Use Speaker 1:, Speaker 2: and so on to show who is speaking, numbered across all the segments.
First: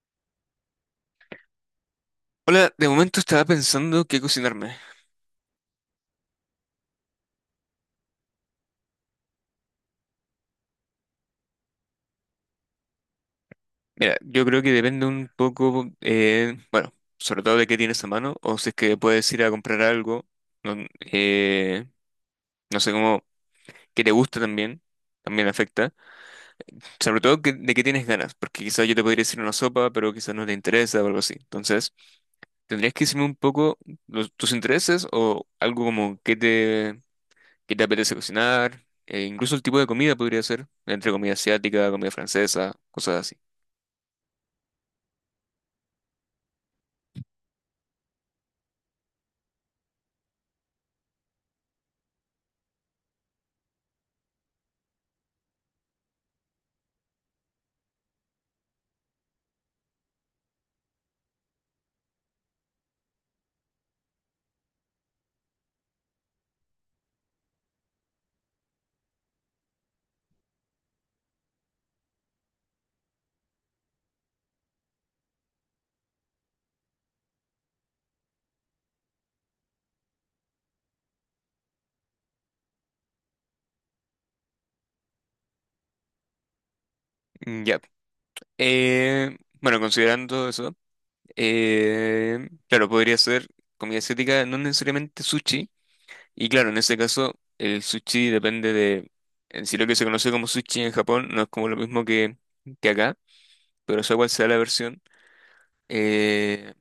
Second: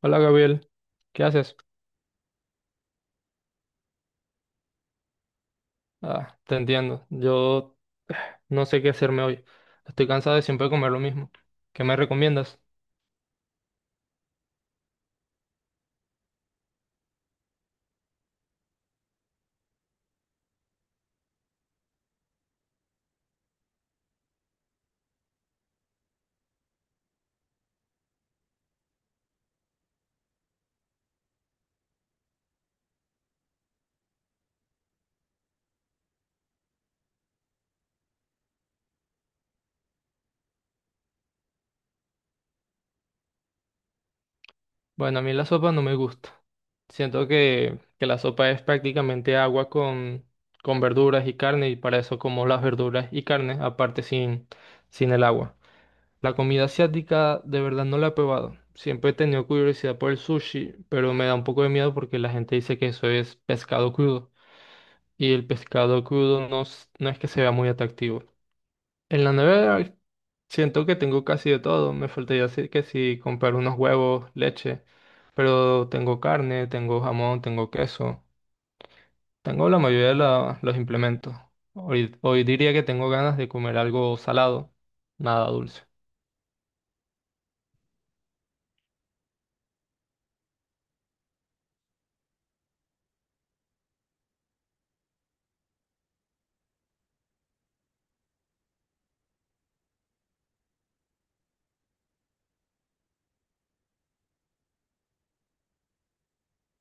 Speaker 1: Hola Gabriel, ¿qué haces?
Speaker 2: Hola, de momento estaba pensando qué cocinarme.
Speaker 1: Ah, te entiendo, yo eh, no sé qué hacerme hoy. Estoy cansado de siempre comer lo mismo. ¿Qué me recomiendas?
Speaker 2: Mira, yo creo que depende un poco, bueno, sobre todo de qué tienes a mano, o si es que puedes ir a comprar algo, no, eh, no sé cómo, que te gusta también, también afecta. Sobre todo de qué tienes ganas, porque quizás yo te podría decir una sopa, pero quizás no te interesa o algo así. Entonces, tendrías que decirme un poco tus intereses o algo como qué te apetece cocinar, incluso el tipo de comida podría ser, entre comida asiática, comida francesa, cosas así.
Speaker 1: Bueno, a mí la sopa no me gusta. Siento que la sopa es prácticamente agua con verduras y carne y para eso como las verduras y carne, aparte sin el agua. La comida asiática de verdad no la he probado. Siempre he tenido curiosidad por el sushi, pero me da un poco de miedo porque la gente dice que eso es pescado crudo. Y el pescado crudo no, no es que sea muy atractivo. En la nevera siento que tengo casi de todo. Me faltaría decir que si comprar unos huevos, leche, pero tengo carne, tengo jamón, tengo queso, tengo la mayoría de los implementos. Hoy diría que tengo ganas de comer algo salado, nada dulce.
Speaker 2: Mm, ya. Bueno, considerando eso, claro, podría ser comida asiática, no necesariamente sushi. Y claro, en este caso, el sushi depende de, en sí lo que se conoce como sushi en Japón no es como lo mismo que acá, pero sea cual sea la versión, eh,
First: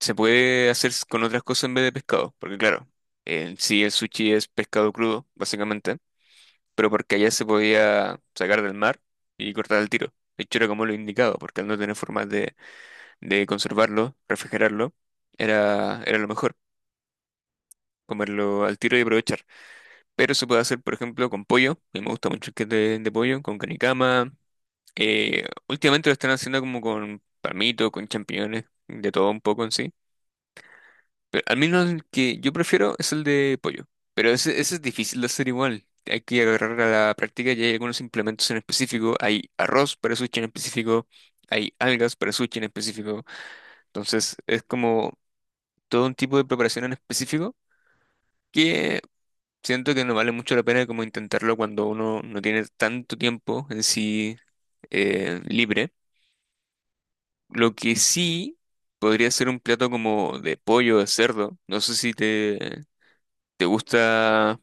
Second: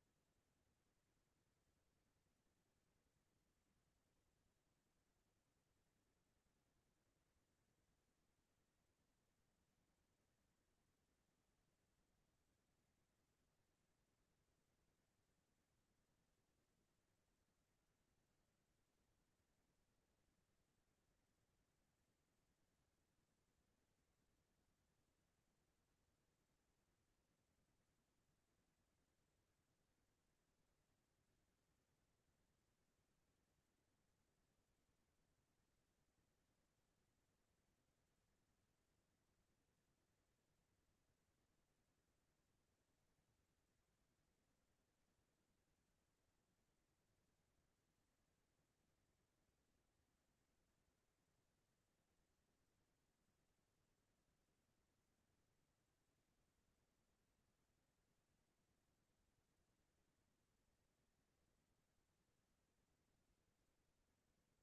Speaker 2: se puede hacer con otras cosas en vez de pescado, porque claro, en sí el sushi es pescado crudo, básicamente, pero porque allá se podía sacar del mar y cortar al tiro. De hecho, era como lo indicado, porque al no tener formas de conservarlo, refrigerarlo, era, era lo mejor, comerlo al tiro y aprovechar. Pero se puede hacer, por ejemplo, con pollo, a mí me gusta mucho el que de pollo, con canicama. Últimamente lo están haciendo como con palmito, con champiñones, de todo un poco en sí. Pero al menos el que yo prefiero es el de pollo. Pero ese es difícil de hacer igual. Hay que agarrar a la práctica y hay algunos implementos en específico. Hay arroz para sushi en específico, hay algas para sushi en específico. Entonces es como todo un tipo de preparación en específico que siento que no vale mucho la pena como intentarlo cuando uno no tiene tanto tiempo en sí libre. Lo que sí podría ser un plato como de pollo, de cerdo. No sé si te, te gusta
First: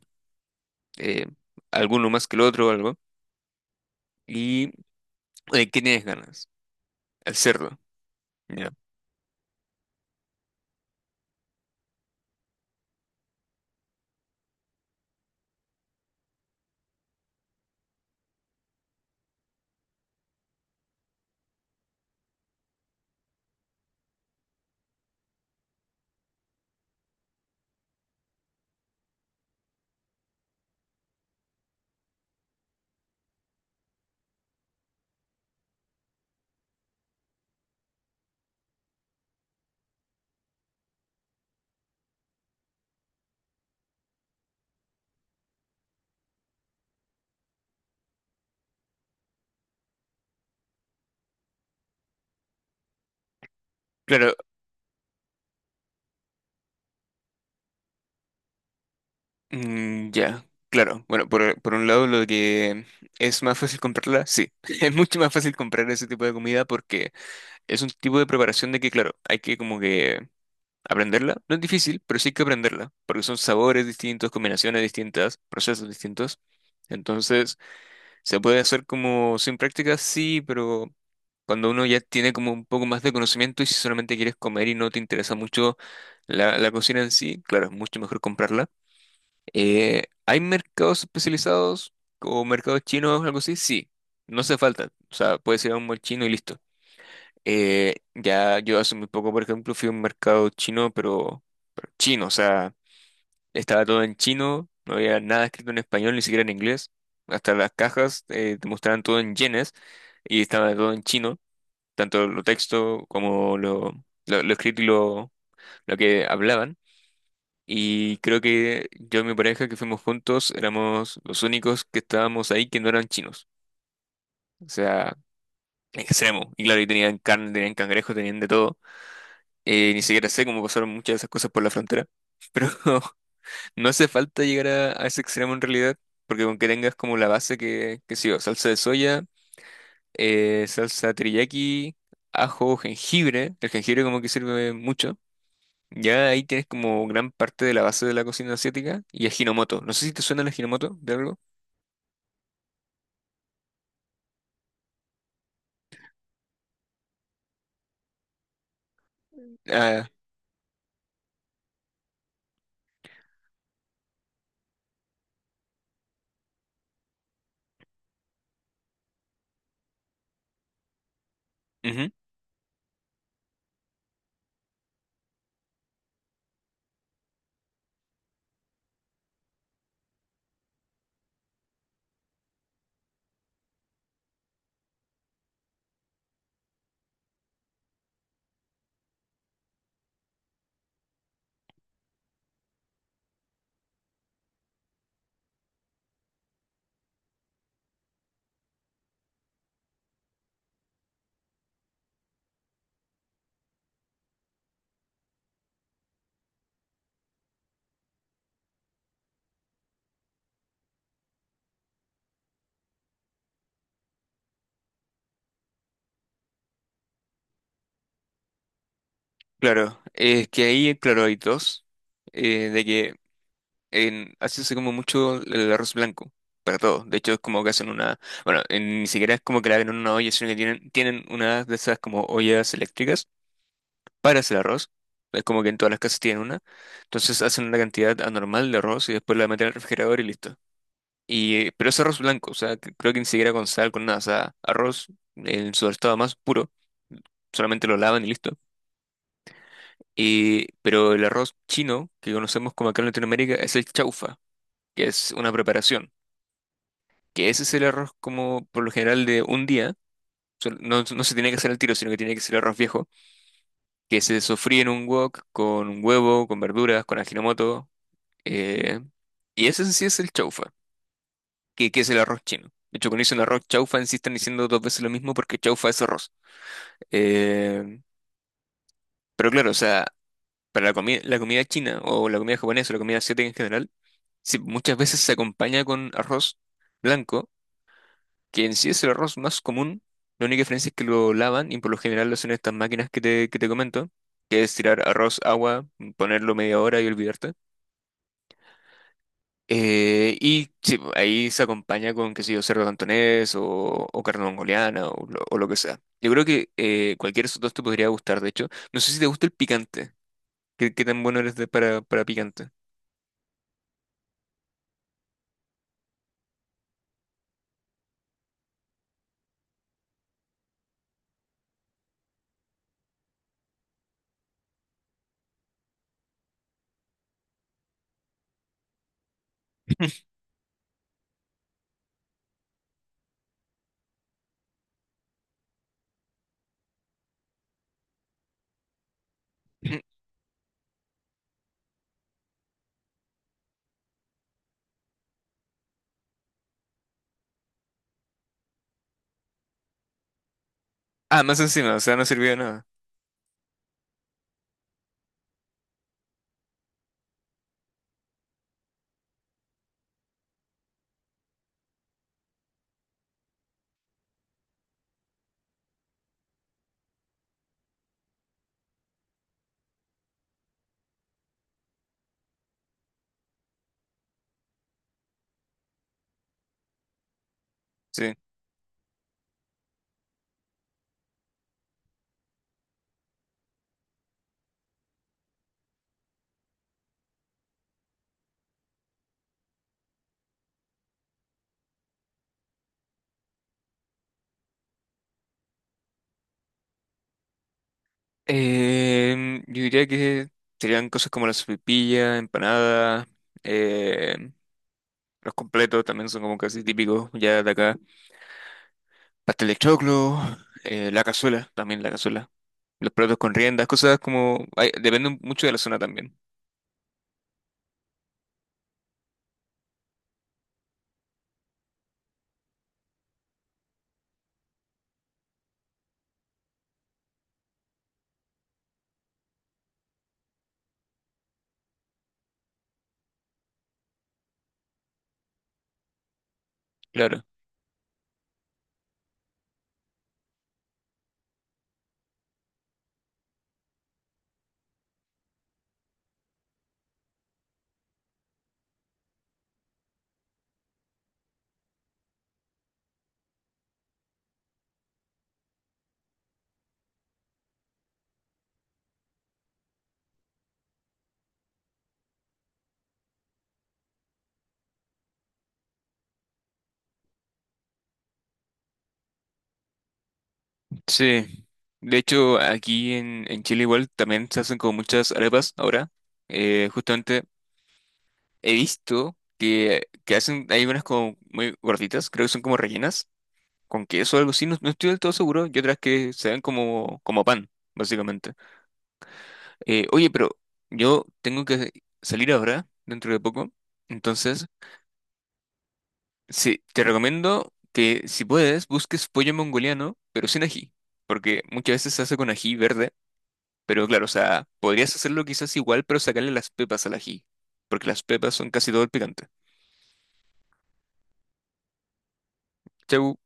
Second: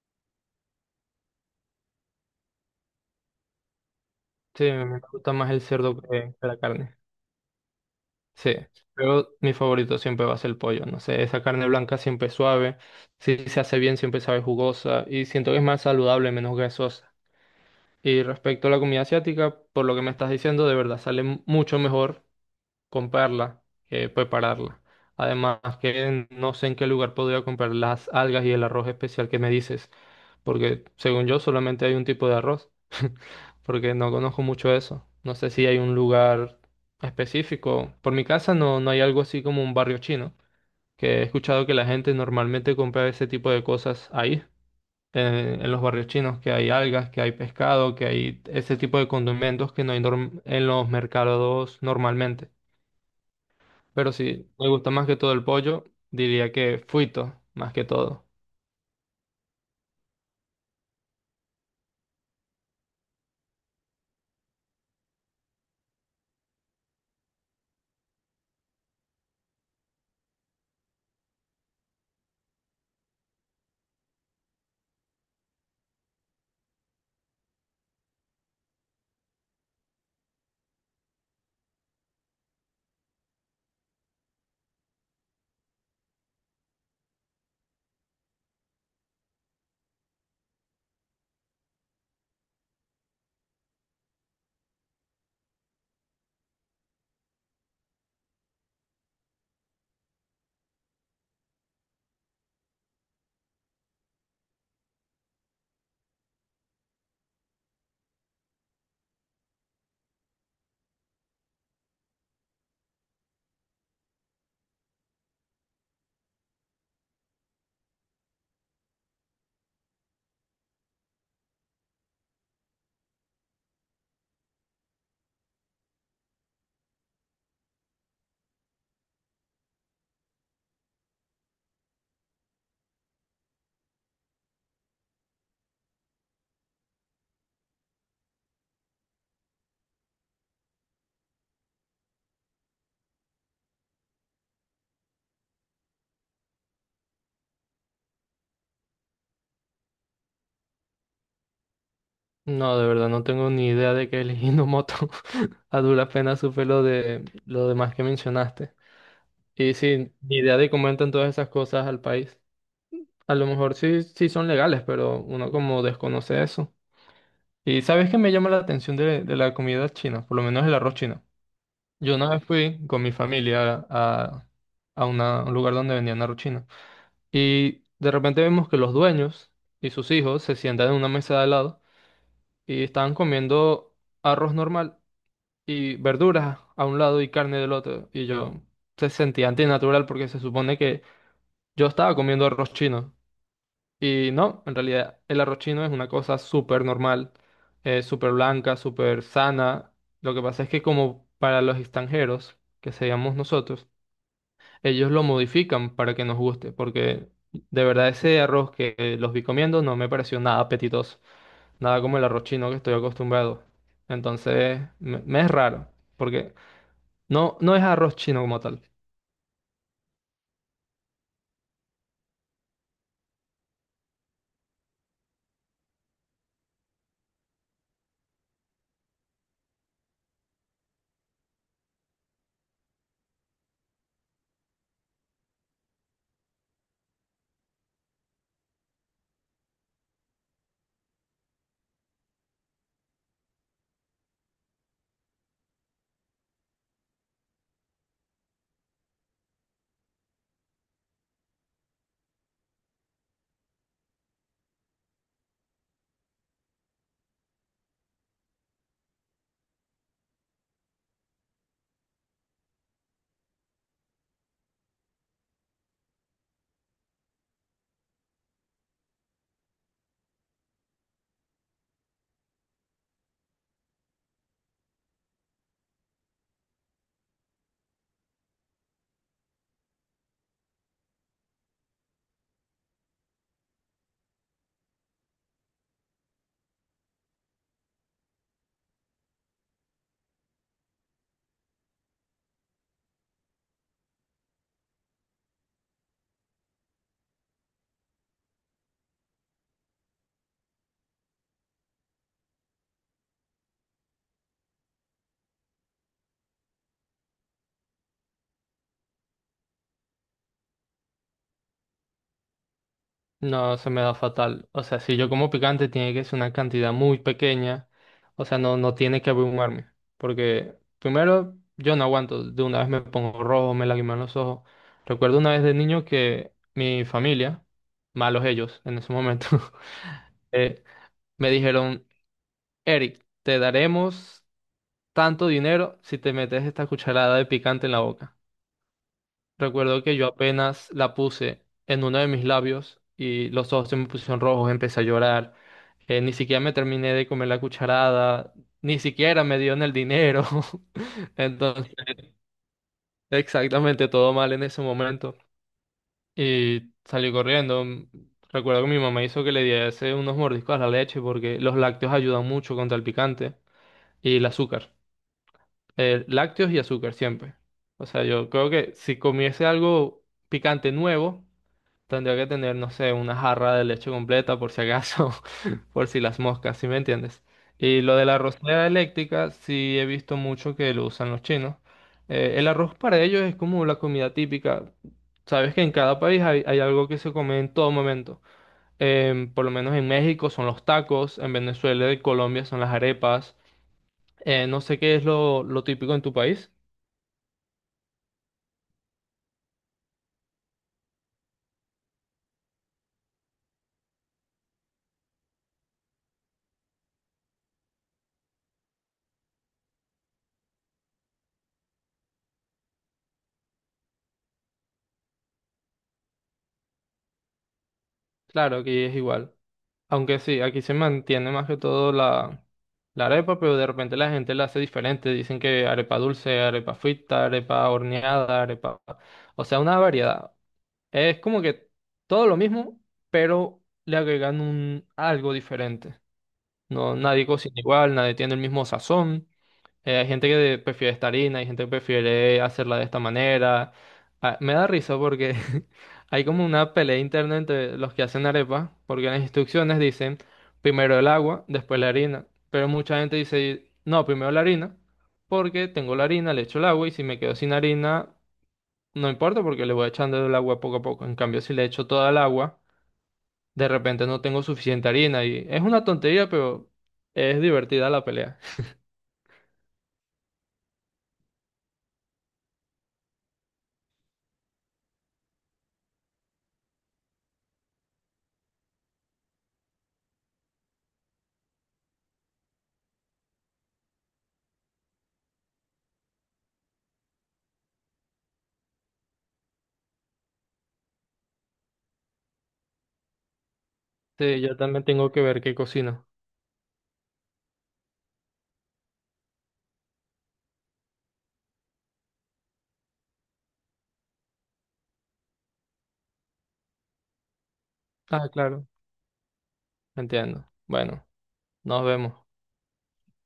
Speaker 2: eh, alguno más que el otro o algo.
Speaker 1: Sí,
Speaker 2: ¿Y
Speaker 1: me gusta más el
Speaker 2: qué
Speaker 1: cerdo
Speaker 2: tienes
Speaker 1: que
Speaker 2: ganas?
Speaker 1: la carne.
Speaker 2: El cerdo.
Speaker 1: Sí,
Speaker 2: Ya.
Speaker 1: pero mi favorito siempre va a ser el pollo, no sé, esa carne blanca siempre es suave, si se hace bien siempre sabe jugosa y siento que es más saludable, menos grasosa. Y respecto a la comida asiática, por lo que me estás diciendo, de verdad sale mucho mejor comprarla, prepararla. Además, que no sé en qué lugar podría comprar las algas y el arroz especial que me dices, porque según yo solamente hay un tipo de arroz, porque no conozco mucho eso. No sé si hay un lugar específico. Por mi casa no, no hay algo así como un barrio chino, que he escuchado que la gente normalmente compra ese tipo de cosas ahí. En, en los barrios chinos, que hay algas, que hay pescado, que hay ese tipo de condimentos que no hay en los mercados normalmente. Pero
Speaker 2: Claro,
Speaker 1: si me gusta más que todo el pollo, diría que fuito, más que todo.
Speaker 2: mm, ya. Claro, bueno, por un lado lo que es más fácil comprarla, sí, es mucho más fácil comprar ese tipo de comida porque es un tipo de preparación de que, claro, hay que como que aprenderla. No es difícil, pero sí hay que aprenderla, porque son sabores distintos, combinaciones distintas, procesos distintos. Entonces, ¿se puede hacer como sin práctica? Sí, pero cuando uno ya tiene como un poco más de conocimiento y si solamente quieres comer y no te interesa mucho la, la cocina en sí, claro, es mucho mejor comprarla. ¿Hay mercados especializados o mercados chinos o algo así? Sí, no hace falta. O sea, puedes ir a un mall chino y listo. Ya yo hace muy poco, por ejemplo, fui a un mercado chino, pero chino, o sea, estaba todo en chino, no había nada escrito en español, ni siquiera en inglés. Hasta las cajas te mostraban todo en yenes y estaba todo en chino, tanto lo texto como lo escrito y lo que hablaban. Y creo que yo y mi pareja que fuimos juntos éramos los únicos que estábamos ahí que no eran chinos. O sea, extremo. Y claro, y tenían carne, tenían cangrejo, tenían de todo. Ni siquiera sé cómo pasaron muchas de esas cosas por la frontera. Pero no hace falta llegar a ese extremo en realidad, porque con que tengas como la base que sí, o salsa de soya, salsa teriyaki, ajo, jengibre, el jengibre como que sirve mucho. Ya ahí tienes como gran parte de la base de la cocina asiática y ajinomoto. No sé si te suena el ajinomoto de algo.
Speaker 1: No, de verdad, no tengo ni idea de qué es el Hinomoto. A duras penas supe lo de lo demás que mencionaste. Y
Speaker 2: Ah,
Speaker 1: sí, ni idea de cómo entran todas esas cosas al país. A lo mejor sí, sí son legales, pero uno como desconoce eso. Y sabes que me llama la atención de la comida china, por lo menos el arroz chino.
Speaker 2: ujú,
Speaker 1: Yo una vez fui con mi familia a a un lugar donde vendían arroz chino. Y de repente vemos que los dueños y sus hijos se sientan en una mesa de al lado y estaban comiendo arroz normal y verduras a un lado y carne del otro. Y yo se sentía antinatural porque se supone que yo estaba comiendo arroz chino. Y no, en realidad el arroz chino es una cosa súper normal, súper blanca, súper sana. Lo que pasa es que como para los extranjeros, que seríamos nosotros, ellos lo modifican para que nos guste, porque de verdad ese arroz que los vi comiendo no me pareció nada apetitoso, nada como el arroz chino que estoy acostumbrado. Entonces, me es raro, porque no, no es arroz chino como tal.
Speaker 2: claro, es que ahí, claro, hay dos. De que en Asia se come mucho el arroz blanco, para todo. De hecho, es como que hacen una, bueno, ni siquiera es como que la ven en una olla, sino que tienen, tienen una de esas como ollas eléctricas para hacer arroz. Es como que en todas las casas tienen una. Entonces hacen una cantidad anormal de arroz y después la meten al refrigerador y listo. Y, pero es arroz blanco, o sea, creo que ni siquiera con sal, con nada, o sea, arroz en su estado más puro, solamente lo lavan y listo. Y, pero el arroz chino que conocemos como acá en Latinoamérica es el chaufa, que es una preparación. Que ese es el arroz como por lo general de un día. No, no se tiene que hacer al tiro, sino que tiene que ser arroz viejo, que se sofríe en un wok con un huevo, con verduras, con ajinomoto. eh, y ese en sí es el chaufa, que es el arroz chino. De hecho, cuando dicen arroz chaufa, en sí están diciendo dos veces lo mismo porque chaufa es arroz. Eh, pero claro, o sea, para la comida china o la comida japonesa o la comida asiática en general, sí, muchas veces se acompaña con arroz blanco que en sí es el arroz más común. La única diferencia es que lo lavan y por lo general lo hacen estas máquinas que te comento, que es tirar arroz, agua, ponerlo media hora y olvidarte. Y sí, ahí se acompaña con, qué sé yo, cerdo cantonés o carne mongoliana o lo que sea. Yo creo que cualquier de esos dos te podría gustar, de hecho. No sé si te gusta el picante. ¿Qué, qué tan bueno eres para picante?
Speaker 1: No, se me da fatal. O sea, si yo como picante, tiene que ser una cantidad muy pequeña. O sea, no, no tiene que abrumarme. Porque primero, yo no aguanto. De una vez me pongo rojo, me lagriman los ojos. Recuerdo una vez de niño que mi familia, malos ellos en ese momento, eh, me dijeron, Eric, te daremos tanto dinero si te metes esta cucharada de picante en la boca. Recuerdo que yo apenas la puse en uno de mis labios y los ojos se me pusieron rojos, empecé a llorar. Ni siquiera me terminé de comer la cucharada, ni siquiera me dieron el dinero.
Speaker 2: Ah, más
Speaker 1: Entonces,
Speaker 2: encima, o sea, no sirvió de nada.
Speaker 1: exactamente todo mal en ese momento. Y salí corriendo. Recuerdo que mi mamá hizo que le diese unos mordiscos a la leche porque los lácteos ayudan mucho contra el picante y el azúcar. Lácteos y azúcar siempre. O sea, yo creo que si comiese algo picante nuevo tendría que tener, no sé, una jarra de leche completa por si acaso, por si las moscas, ¿sí me entiendes? Y lo de
Speaker 2: Sí.
Speaker 1: la arrocera eléctrica, sí he visto mucho que lo usan los chinos. El arroz para ellos es como la comida típica. Sabes que en cada país hay algo que se come en todo momento. Por lo menos en México son los tacos, en Venezuela y Colombia son las arepas. No sé qué es lo típico en tu país.
Speaker 2: Em, yo diría que serían cosas como la sopaipilla, empanada, em, los completos también son como casi típicos ya de acá. Pastel de choclo, la cazuela, también la cazuela. Los platos con riendas, cosas como... ay, depende mucho de la zona también.
Speaker 1: Claro que es igual. Aunque sí, aquí se mantiene más que todo la arepa, pero de repente la gente la hace diferente. Dicen que arepa dulce, arepa frita, arepa horneada, arepa... O sea, una variedad. Es como que todo lo mismo, pero le agregan un algo diferente. No,
Speaker 2: Claro.
Speaker 1: nadie cocina igual, nadie tiene el mismo sazón. Hay gente que prefiere esta harina, hay gente que prefiere hacerla de esta manera. Ah, me da risa porque hay como una pelea interna entre los que hacen arepa, porque en las instrucciones dicen primero el agua, después la harina. Pero mucha gente dice, no, primero la harina, porque tengo la harina, le echo el agua y si me quedo sin harina, no importa porque le voy echando el agua poco a poco. En cambio, si le echo toda el agua, de repente no tengo suficiente harina y es una tontería, pero es divertida la pelea.
Speaker 2: Sí. De hecho, aquí en Chile igual también se hacen como muchas arepas ahora. Justamente he visto que hacen, hay unas como muy gorditas, creo que son como rellenas con queso o algo así, no, no estoy del todo seguro. Y otras que se dan como, como pan, básicamente. Oye, pero yo tengo que salir ahora, dentro de poco.
Speaker 1: Sí,
Speaker 2: Entonces,
Speaker 1: yo también tengo que ver qué cocino.
Speaker 2: sí, te recomiendo que si puedes, busques pollo mongoliano, pero sin ají. Porque muchas veces se hace con ají verde. Pero claro, o sea, podrías hacerlo quizás igual, pero sacarle las pepas al ají. Porque las
Speaker 1: Ah,
Speaker 2: pepas son
Speaker 1: claro,
Speaker 2: casi todo el picante.
Speaker 1: entiendo. Bueno, nos vemos.
Speaker 2: Chau.